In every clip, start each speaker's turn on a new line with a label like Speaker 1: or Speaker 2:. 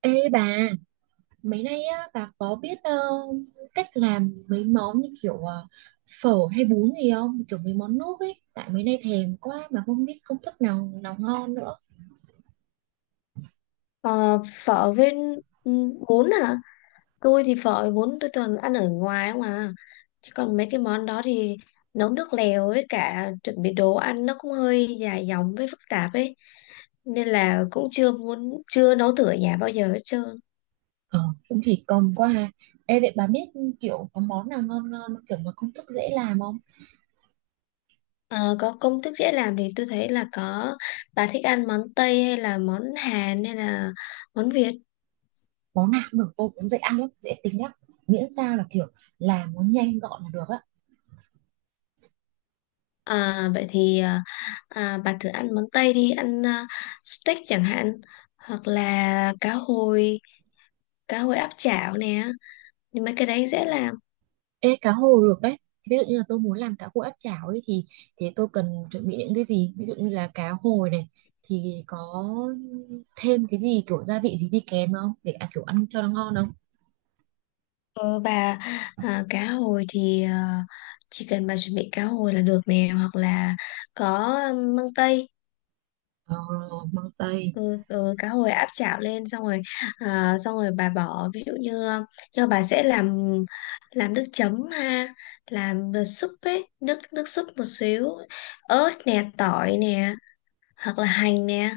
Speaker 1: Ê bà, mấy nay á, bà có biết cách làm mấy món như kiểu phở hay bún gì không? Kiểu mấy món nước ấy, tại mấy nay thèm quá mà không biết công thức nào nào ngon nữa.
Speaker 2: Ờ, phở với ừ, bún à. Tôi thì phở với bún tôi toàn ăn ở ngoài không à, chứ còn mấy cái món đó thì nấu nước lèo với cả chuẩn bị đồ ăn nó cũng hơi dài dòng với phức tạp ấy, nên là cũng chưa nấu thử ở nhà bao giờ hết trơn.
Speaker 1: Ờ, cũng thì cầm quá ha. Ê vậy bà biết kiểu có món nào ngon ngon, kiểu mà công thức dễ làm không?
Speaker 2: Ờ, có công thức dễ làm thì tôi thấy là có. Bà thích ăn món Tây hay là món Hàn hay là món Việt?
Speaker 1: Món nào cũng được, tôi cũng dễ ăn lắm, dễ tính lắm. Miễn sao là kiểu làm nó nhanh gọn là được á.
Speaker 2: Vậy thì, bà thử ăn món Tây đi, steak chẳng hạn, hoặc là cá hồi, cá hồi áp chảo nè, nhưng mấy cái đấy dễ làm.
Speaker 1: Ê, cá hồi được đấy. Ví dụ như là tôi muốn làm cá hồi áp chảo ấy thì tôi cần chuẩn bị những cái gì? Ví dụ như là cá hồi này thì có thêm cái gì kiểu gia vị gì đi kèm không để ăn kiểu ăn cho nó ngon không?
Speaker 2: Ờ, và à, cá hồi thì chỉ cần bà chuẩn bị cá hồi là được nè, hoặc là có măng tây.
Speaker 1: Ờ, măng tây.
Speaker 2: Ừ, ừ, cá hồi áp chảo lên xong rồi. Xong rồi bà bỏ ví dụ như, cho bà sẽ làm nước chấm ha, làm nước súp ấy, nước nước súp một xíu, ớt nè, tỏi nè, hoặc là hành nè.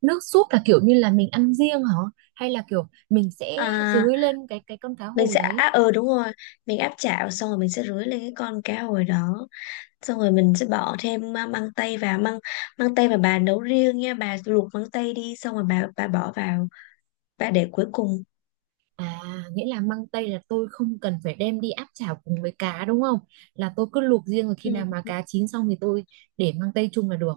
Speaker 1: Nước súp là kiểu như là mình ăn riêng hả? Hay là kiểu mình sẽ
Speaker 2: à,
Speaker 1: dưới lên cái con cá
Speaker 2: mình
Speaker 1: hồi
Speaker 2: sẽ
Speaker 1: đấy?
Speaker 2: à, ừ đúng rồi, mình áp chảo xong rồi mình sẽ rưới lên cái con cá hồi đó. Xong rồi mình sẽ bỏ thêm măng tây vào. Măng măng tây mà bà nấu riêng nha, bà luộc măng tây đi xong rồi bà bỏ vào, bà để cuối cùng.
Speaker 1: À, nghĩa là măng tây là tôi không cần phải đem đi áp chảo cùng với cá đúng không? Là tôi cứ luộc riêng rồi khi
Speaker 2: Ừ,
Speaker 1: nào mà cá chín xong thì tôi để măng tây chung là được.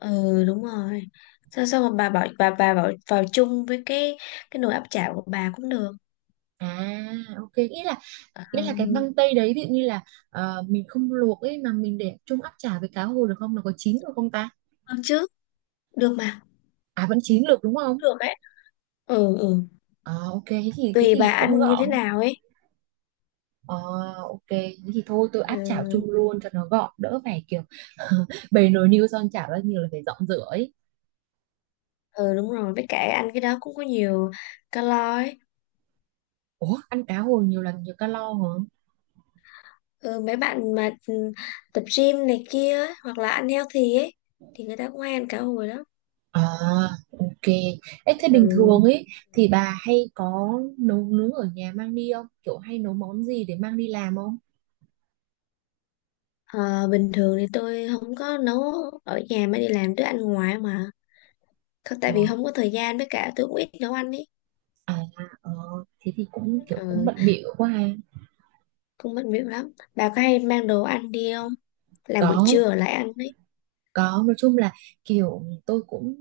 Speaker 2: ừ đúng rồi. Xong xong rồi bà bỏ vào chung với cái nồi áp chảo của bà cũng được.
Speaker 1: À, ok, nghĩa là
Speaker 2: Ừ,
Speaker 1: nghĩa là cái măng tây đấy ví dụ như là mình không luộc ấy mà mình để chung áp chảo với cá hồi được không, nó có chín được không ta?
Speaker 2: được chứ, được mà,
Speaker 1: À, vẫn chín được đúng
Speaker 2: cũng
Speaker 1: không?
Speaker 2: được ấy. Ừ, ừ,
Speaker 1: Ờ, ok, thế thì
Speaker 2: tùy bà
Speaker 1: cũng
Speaker 2: ăn như thế
Speaker 1: gọn.
Speaker 2: nào ấy.
Speaker 1: Ờ, ok, thế thì thôi tôi áp
Speaker 2: Ừ,
Speaker 1: chảo chung luôn cho nó gọn, đỡ phải kiểu bày nồi niêu son chảo ra nhiều là phải dọn rửa ấy.
Speaker 2: ừ đúng rồi, với cả ăn cái đó cũng có nhiều calo ấy.
Speaker 1: Ủa, ăn cá hồi nhiều là nhiều calo hả?
Speaker 2: Ừ, mấy bạn mà tập gym này kia ấy, hoặc là ăn healthy ấy, thì người ta cũng hay ăn cá hồi lắm.
Speaker 1: À, ok. Ê, thế
Speaker 2: Ừ.
Speaker 1: bình thường ấy thì bà hay có nấu nướng ở nhà mang đi không, kiểu hay nấu món gì để mang đi làm không?
Speaker 2: Ờ, bình thường thì tôi không có nấu ở nhà mà đi làm tôi ăn ngoài mà. Không- tại
Speaker 1: Ờ.
Speaker 2: vì không có thời gian, với cả tôi cũng ít nấu ăn ấy.
Speaker 1: À, ờ, thế thì cũng kiểu cũng
Speaker 2: Ừ,
Speaker 1: bận bịu quá ha.
Speaker 2: cũng mất việc lắm. Bà có hay mang đồ ăn đi không, làm buổi
Speaker 1: Có,
Speaker 2: trưa ở lại ăn ấy?
Speaker 1: có, nói chung là kiểu tôi cũng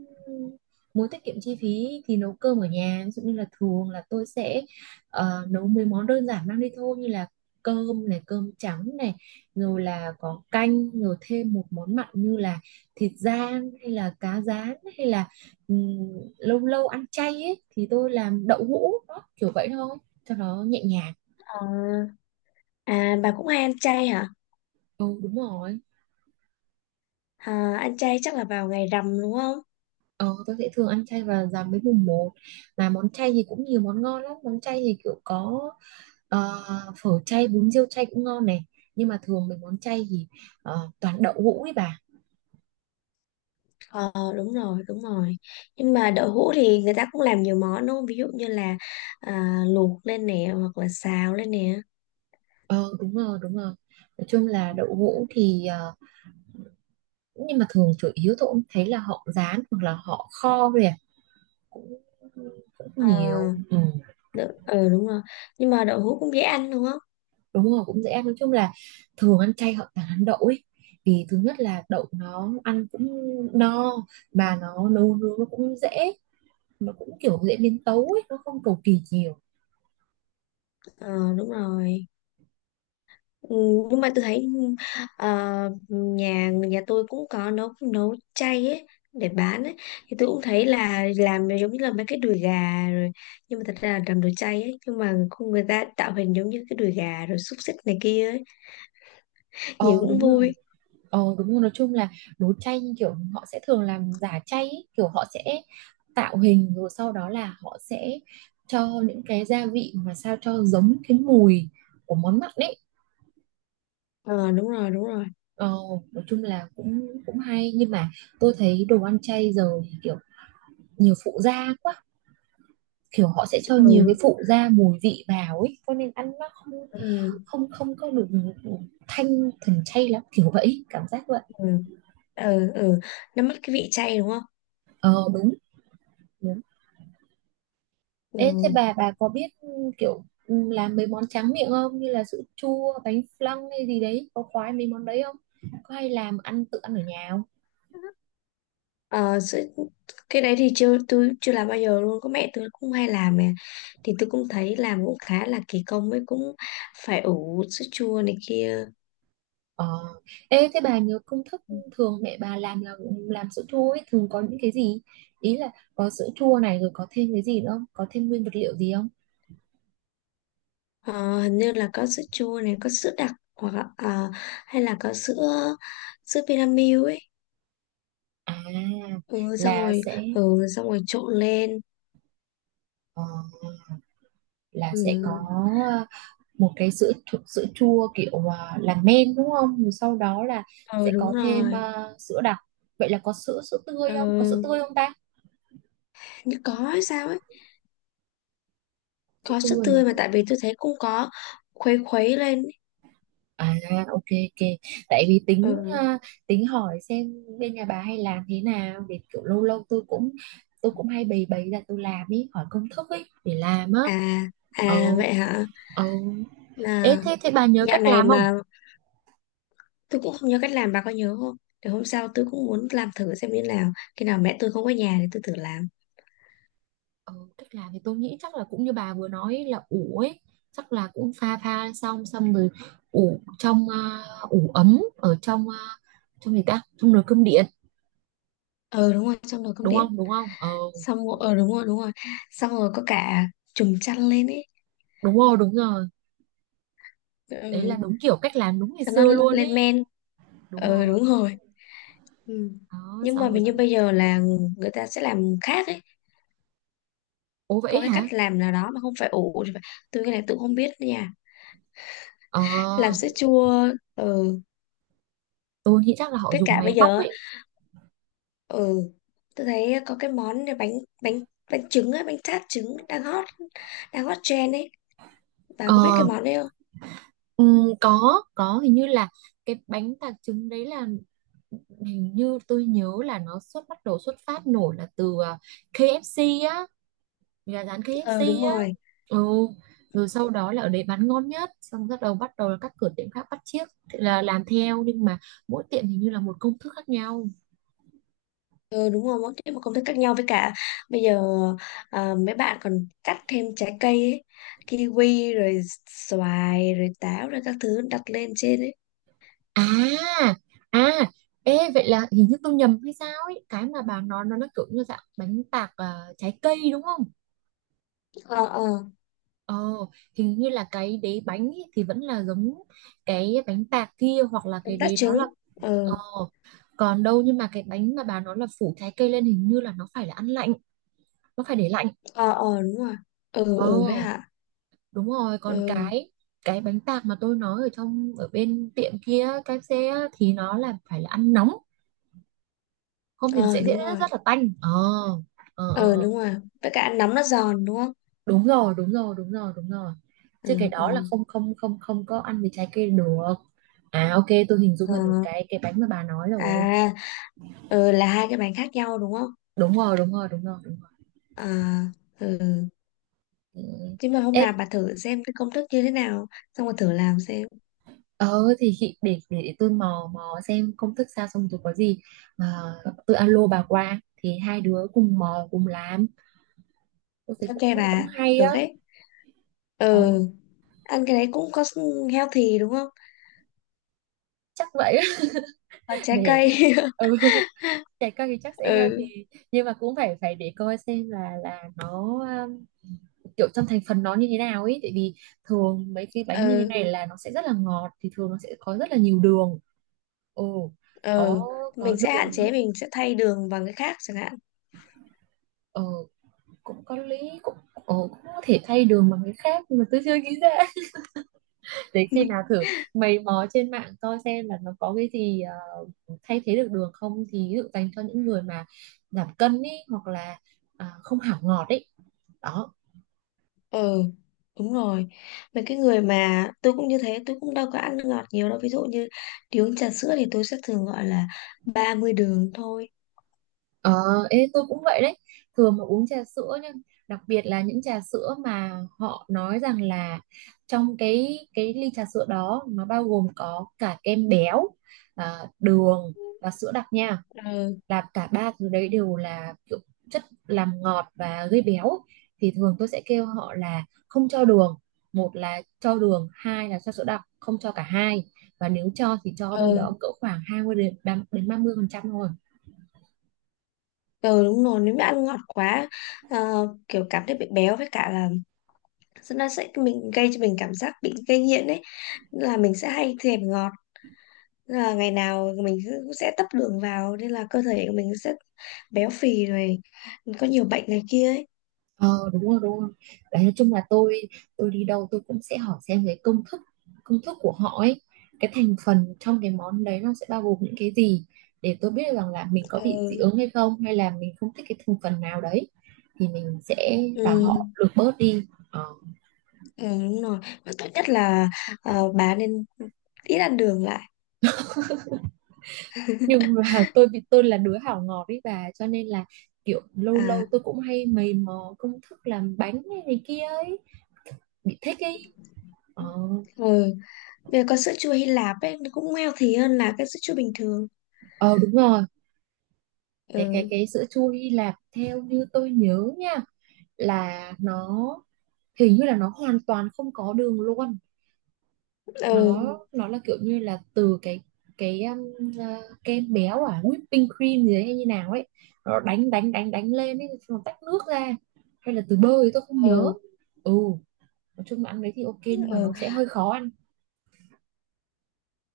Speaker 1: muốn tiết kiệm chi phí thì nấu cơm ở nhà. Ví dụ như là thường là tôi sẽ nấu mấy món đơn giản mang đi thôi, như là cơm này, cơm trắng này, rồi là có canh, rồi thêm một món mặn như là thịt rang hay là cá rán hay là ừm, lâu lâu ăn chay ấy thì tôi làm đậu hũ đó, kiểu vậy thôi cho nó nhẹ nhàng.
Speaker 2: Ờ, à, bà cũng hay ăn chay hả?
Speaker 1: Ừ, đúng rồi.
Speaker 2: À, ăn chay chắc là vào ngày rằm đúng không?
Speaker 1: Ờ, tôi sẽ thường ăn chay và giảm với mùng một. Mà món chay thì cũng nhiều món ngon lắm. Món chay thì kiểu có ờ, phở chay, bún riêu chay cũng ngon này. Nhưng mà thường mấy món chay thì toàn đậu hũ ấy bà.
Speaker 2: Ờ đúng rồi, đúng rồi. Nhưng mà đậu hũ thì người ta cũng làm nhiều món đúng không, ví dụ như là luộc lên nè, hoặc là xào lên nè.
Speaker 1: Ờ đúng rồi, đúng rồi. Nói chung là đậu hũ thì nhưng mà thường chủ yếu tôi cũng thấy là họ rán hoặc là họ kho thôi à. Cũng, cũng
Speaker 2: Ờ,
Speaker 1: nhiều ừ.
Speaker 2: ừ, đúng rồi. Nhưng mà đậu hũ cũng dễ ăn đúng không?
Speaker 1: Đúng rồi, cũng dễ ăn. Nói chung là thường ăn chay họ toàn ăn đậu ấy, vì thứ nhất là đậu nó ăn cũng no, mà nó nấu nướng nó cũng dễ, nó cũng kiểu dễ biến tấu ấy, nó không cầu kỳ nhiều.
Speaker 2: Ờ đúng rồi. Ừ, nhưng mà tôi thấy, ờ, nhà nhà tôi cũng có nấu nấu chay ấy để bán ấy, thì tôi cũng thấy là làm giống như là mấy cái đùi gà rồi. Nhưng mà thật ra là làm đồ chay ấy, nhưng mà không, người ta tạo hình giống như cái đùi gà rồi xúc xích này kia ấy, nhìn
Speaker 1: Ờ
Speaker 2: cũng
Speaker 1: đúng rồi.
Speaker 2: vui.
Speaker 1: Ờ đúng rồi, nói chung là đồ chay như kiểu họ sẽ thường làm giả chay ấy. Kiểu họ sẽ tạo hình rồi sau đó là họ sẽ cho những cái gia vị mà sao cho giống cái mùi của món mặn ấy.
Speaker 2: Ờ đúng rồi, đúng rồi.
Speaker 1: ờ, nói chung là cũng cũng hay, nhưng mà tôi thấy đồ ăn chay giờ thì nhiều phụ gia quá, kiểu họ sẽ cho
Speaker 2: Ừ
Speaker 1: nhiều cái
Speaker 2: đúng.
Speaker 1: phụ gia mùi vị vào ấy cho nên ăn nó không
Speaker 2: Ừ,
Speaker 1: không không có được thanh thuần chay lắm, kiểu vậy, cảm giác vậy.
Speaker 2: ừ. Ừ, ừ. Nó mất cái vị chay đúng không?
Speaker 1: Ờ đúng đúng. Ê, thế
Speaker 2: Ừ.
Speaker 1: bà có biết kiểu làm mấy món tráng miệng không, như là sữa chua, bánh flan hay gì đấy, có khoái mấy món đấy không, có hay làm ăn tự ăn ở nhà không?
Speaker 2: Ờ, cái đấy thì chưa tôi chưa làm bao giờ luôn, có mẹ tôi cũng hay làm nè, thì tôi cũng thấy làm cũng khá là kỳ công, với cũng phải ủ sữa chua này kia.
Speaker 1: Ờ, ê thế bà nhớ công thức thường mẹ bà làm là làm sữa chua ấy thường có những cái gì, ý là có sữa chua này rồi có thêm cái gì nữa không, có thêm nguyên vật liệu gì không?
Speaker 2: Ờ, hình như là có sữa chua này, có sữa đặc hoặc là, hay là có sữa sữa Vinamilk ấy.
Speaker 1: À,
Speaker 2: Ừ, xong
Speaker 1: là
Speaker 2: rồi.
Speaker 1: sẽ
Speaker 2: Ừ, xong rồi trộn lên.
Speaker 1: ờ, là
Speaker 2: Ừ,
Speaker 1: sẽ có ờ, một cái sữa chua kiểu làm men đúng không? Rồi sau đó là
Speaker 2: ừ
Speaker 1: sẽ
Speaker 2: đúng
Speaker 1: có thêm
Speaker 2: rồi.
Speaker 1: sữa đặc. Vậy là có sữa sữa tươi không? Có sữa tươi
Speaker 2: Ừ,
Speaker 1: không ta?
Speaker 2: như có hay sao ấy.
Speaker 1: Sữa
Speaker 2: Có sữa
Speaker 1: tươi.
Speaker 2: tươi mà, tại vì tôi thấy cũng có khuấy khuấy lên ấy.
Speaker 1: À, ok ok. Tại vì tính
Speaker 2: Ừ.
Speaker 1: tính hỏi xem bên nhà bà hay làm thế nào để kiểu lâu lâu tôi cũng hay bày bày ra tôi làm, ý hỏi công thức ấy để làm á.
Speaker 2: À,
Speaker 1: Ừ
Speaker 2: à vậy hả?
Speaker 1: ừ. Ê
Speaker 2: Là
Speaker 1: thế, bà nhớ
Speaker 2: dạo
Speaker 1: cách
Speaker 2: này
Speaker 1: làm không?
Speaker 2: mà tôi cũng không nhớ cách làm, bà có nhớ không? Để hôm sau tôi cũng muốn làm thử xem như nào, khi nào mẹ tôi không có nhà thì tôi thử làm.
Speaker 1: Ừ, cách làm thì tôi nghĩ chắc là cũng như bà vừa nói là ủ ấy, chắc là cũng pha pha xong xong rồi ủ trong ủ ấm ở trong trong gì ta, trong nồi cơm điện
Speaker 2: Ờ đúng rồi, xong rồi cơm
Speaker 1: đúng
Speaker 2: điện.
Speaker 1: không, đúng không ờ.
Speaker 2: Xong rồi đúng rồi, đúng rồi, xong rồi có cả chùm chăn lên ấy.
Speaker 1: Đúng rồi, đúng rồi. Đấy là
Speaker 2: Ừ.
Speaker 1: đúng kiểu cách làm đúng ngày
Speaker 2: Cho nó
Speaker 1: xưa luôn
Speaker 2: lên
Speaker 1: ấy.
Speaker 2: men.
Speaker 1: Đúng
Speaker 2: Ờ
Speaker 1: rồi.
Speaker 2: đúng rồi. Ừ.
Speaker 1: Đó
Speaker 2: Nhưng
Speaker 1: xong
Speaker 2: mà
Speaker 1: rồi
Speaker 2: hình
Speaker 1: sao?
Speaker 2: như bây giờ là người ta sẽ làm khác ấy.
Speaker 1: Ố,
Speaker 2: Có
Speaker 1: vậy
Speaker 2: cái cách
Speaker 1: hả?
Speaker 2: làm nào đó mà không phải ủ thì phải- tôi cái này tôi không biết đó nha.
Speaker 1: Ờ,
Speaker 2: Làm sữa chua. Ừ.
Speaker 1: tôi nghĩ chắc là họ
Speaker 2: Với
Speaker 1: dùng
Speaker 2: cả
Speaker 1: máy
Speaker 2: bây
Speaker 1: bóc
Speaker 2: giờ á,
Speaker 1: ấy.
Speaker 2: ừ, tôi thấy có cái món này, bánh bánh bánh trứng á, bánh tart trứng đang hot, đang hot trend ấy, bà có biết cái
Speaker 1: Ờ,
Speaker 2: món đấy không?
Speaker 1: ừ, có hình như là cái bánh tạc trứng đấy là hình như tôi nhớ là nó xuất bắt đầu xuất phát nổi là từ KFC á, gà rán
Speaker 2: Ờ
Speaker 1: KFC
Speaker 2: đúng
Speaker 1: á.
Speaker 2: rồi.
Speaker 1: Ừ, rồi sau đó là ở đấy bán ngon nhất xong bắt đầu là các cửa tiệm khác bắt chiếc, thì là làm theo nhưng mà mỗi tiệm hình như là một công thức khác nhau.
Speaker 2: Ờ đúng rồi, mỗi cái một công thức khác nhau, với cả bây giờ mấy bạn còn cắt thêm trái cây ấy, kiwi rồi xoài rồi táo rồi các thứ đặt lên trên ấy.
Speaker 1: À, à, ê vậy là hình như tôi nhầm hay sao ấy, cái mà bà nói nó kiểu như dạng bánh tạc trái cây đúng không?
Speaker 2: Ờ, ờ.
Speaker 1: Ờ, hình như là cái đế bánh ấy thì vẫn là giống cái bánh tạc kia, hoặc là cái
Speaker 2: Bánh tart
Speaker 1: đế đó
Speaker 2: trứng.
Speaker 1: là.
Speaker 2: Ờ.
Speaker 1: Ờ, còn đâu nhưng mà cái bánh mà bà nói là phủ trái cây lên hình như là nó phải là ăn lạnh, nó phải để lạnh.
Speaker 2: Ờ, ờ đúng rồi. Ừ,
Speaker 1: Ờ,
Speaker 2: ừ với hả?
Speaker 1: đúng rồi, còn
Speaker 2: Ừ.
Speaker 1: cái bánh tạc mà tôi nói ở trong ở bên tiệm kia KFC á, thì nó là phải là ăn nóng, không thì nó
Speaker 2: Ờ
Speaker 1: sẽ dễ
Speaker 2: đúng rồi.
Speaker 1: rất là tanh. Ờ, ờ, ờ,
Speaker 2: Ờ
Speaker 1: ờ,
Speaker 2: đúng rồi, với cả ăn nóng nó giòn đúng không?
Speaker 1: đúng rồi, đúng rồi, đúng rồi, đúng rồi. Chứ cái
Speaker 2: Ừ, ừ.
Speaker 1: đó là không không không không có ăn với trái cây được. À ok, tôi hình dung
Speaker 2: Ờ,
Speaker 1: là được cái bánh mà bà nói rồi.
Speaker 2: à, ừ là hai cái bánh khác nhau đúng không?
Speaker 1: Đúng rồi, đúng rồi, đúng rồi, đúng rồi.
Speaker 2: Ờ, ừ.
Speaker 1: Ừ.
Speaker 2: Chứ mà hôm
Speaker 1: Ê,
Speaker 2: nào bà thử xem cái công thức như thế nào, xong rồi thử làm xem.
Speaker 1: ờ thì chị để, để tôi mò mò xem công thức sao xong rồi có gì mà tôi alo bà qua thì hai đứa cùng mò cùng làm, tôi thấy
Speaker 2: Ok
Speaker 1: cũng cũng, cũng
Speaker 2: bà,
Speaker 1: hay
Speaker 2: được
Speaker 1: á.
Speaker 2: ấy.
Speaker 1: Ờ,
Speaker 2: Ừ. Ăn cái đấy cũng có healthy đúng không?
Speaker 1: chắc vậy á.
Speaker 2: Có trái
Speaker 1: Để
Speaker 2: cây.
Speaker 1: ừ, trẻ con thì chắc sẽ healthy,
Speaker 2: Ừ,
Speaker 1: nhưng mà cũng phải phải để coi xem là nó um, kiểu trong thành phần nó như thế nào ấy, tại vì thường mấy cái bánh như thế
Speaker 2: ừ,
Speaker 1: này là nó sẽ rất là ngọt thì thường nó sẽ có rất là nhiều đường. Ồ, có
Speaker 2: ừ.
Speaker 1: có
Speaker 2: Mình sẽ hạn
Speaker 1: đường nữa.
Speaker 2: chế, mình sẽ thay đường bằng cái khác chẳng hạn.
Speaker 1: Ờ, cũng có lý, cũng ồ cũng có thể thay đường bằng cái khác nhưng mà tôi chưa nghĩ ra. Để khi nào thử mày mò trên mạng coi xem là nó có cái gì thay thế được đường không, thì ví dụ dành cho những người mà giảm cân ý, hoặc là không hảo ngọt ấy, đó.
Speaker 2: Ừ đúng rồi, mấy cái người mà tôi cũng như thế, tôi cũng đâu có ăn nước ngọt nhiều đâu. Ví dụ như đi uống trà sữa thì tôi sẽ thường gọi là 30 đường thôi.
Speaker 1: Ờ, ê, tôi cũng vậy đấy, thường mà uống trà sữa, nhưng đặc biệt là những trà sữa mà họ nói rằng là trong cái ly trà sữa đó nó bao gồm có cả kem béo, đường và sữa đặc nha,
Speaker 2: Ừ,
Speaker 1: là cả ba thứ đấy đều là kiểu chất làm ngọt và gây béo, thì thường tôi sẽ kêu họ là không cho đường, một là cho đường hai là cho sữa đặc không cho cả hai, và nếu cho thì cho đâu
Speaker 2: ừ.
Speaker 1: đó cỡ khoảng 20% đến 30% thôi.
Speaker 2: Ừ đúng rồi, nếu mà ăn ngọt quá, kiểu cảm thấy bị béo, với cả là nó sẽ mình gây cho mình cảm giác bị gây nghiện ấy. Nên là mình sẽ hay thèm ngọt. Nên là ngày nào mình cũng sẽ tấp đường vào, nên là cơ thể của mình sẽ béo phì rồi có nhiều bệnh này kia ấy.
Speaker 1: Ờ đúng rồi đúng rồi. Đấy, nói chung là tôi đi đâu tôi cũng sẽ hỏi xem cái công thức, của họ ấy, cái thành phần trong cái món đấy nó sẽ bao gồm những cái gì để tôi biết được rằng là mình có bị dị
Speaker 2: Ừ,
Speaker 1: ứng hay không, hay là mình không thích cái thành phần nào đấy, thì mình sẽ bảo Ừ.
Speaker 2: ừ.
Speaker 1: họ lược bớt đi ờ.
Speaker 2: Ừ, đúng rồi. Và tốt nhất là bà nên ít ăn đường lại.
Speaker 1: Nhưng mà tôi là đứa hảo ngọt ấy bà cho nên là kiểu lâu
Speaker 2: À,
Speaker 1: lâu tôi cũng hay mày mò công thức làm bánh này, này kia ấy, bị thích ấy ờ.
Speaker 2: ừ. Bây giờ con sữa chua Hy Lạp ấy nó cũng healthy hơn là cái sữa chua bình thường.
Speaker 1: Ờ đúng rồi, cái cái
Speaker 2: Ừ,
Speaker 1: cái sữa chua Hy Lạp theo như tôi nhớ nha là nó hình như là nó hoàn toàn không có đường luôn, nó
Speaker 2: ừ,
Speaker 1: Ừ. nó là kiểu như là từ cái kem béo à whipping cream gì đấy hay như nào ấy, nó đánh đánh đánh đánh lên ấy xong nó tách nước ra, hay là từ bơ thì tôi không nhớ.
Speaker 2: ừ,
Speaker 1: Ừ, nói chung là ăn đấy thì ok nhưng mà
Speaker 2: ừ,
Speaker 1: nó sẽ hơi khó ăn.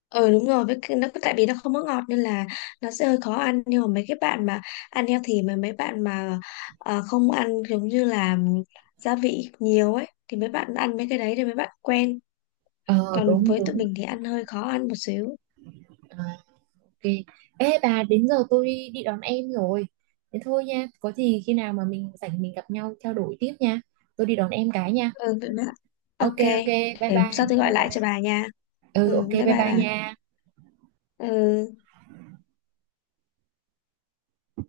Speaker 2: ừ đúng rồi. Với cái, nó tại vì nó không có ngọt nên là nó sẽ hơi khó ăn. Nhưng mà mấy cái bạn mà ăn healthy, mà mấy bạn mà không ăn giống như là gia vị nhiều ấy, thì mấy bạn ăn mấy cái đấy thì mấy bạn quen.
Speaker 1: Ờ
Speaker 2: Còn
Speaker 1: đúng
Speaker 2: với tụi
Speaker 1: đúng.
Speaker 2: mình thì ăn hơi khó ăn một xíu.
Speaker 1: À, ok. Ê bà, đến giờ tôi đi, đón em rồi. Thế thôi nha, có gì khi nào mà mình rảnh mình gặp nhau trao đổi tiếp nha. Tôi đi đón em cái nha.
Speaker 2: Ừ vậy mà, ok.
Speaker 1: Ok ok, bye
Speaker 2: Để hôm
Speaker 1: bye,
Speaker 2: sau tôi gọi
Speaker 1: bye
Speaker 2: lại
Speaker 1: bye.
Speaker 2: cho bà nha. Ừ
Speaker 1: Ừ ok,
Speaker 2: bye
Speaker 1: bye
Speaker 2: bye
Speaker 1: bye
Speaker 2: bà.
Speaker 1: nha.
Speaker 2: Ừ.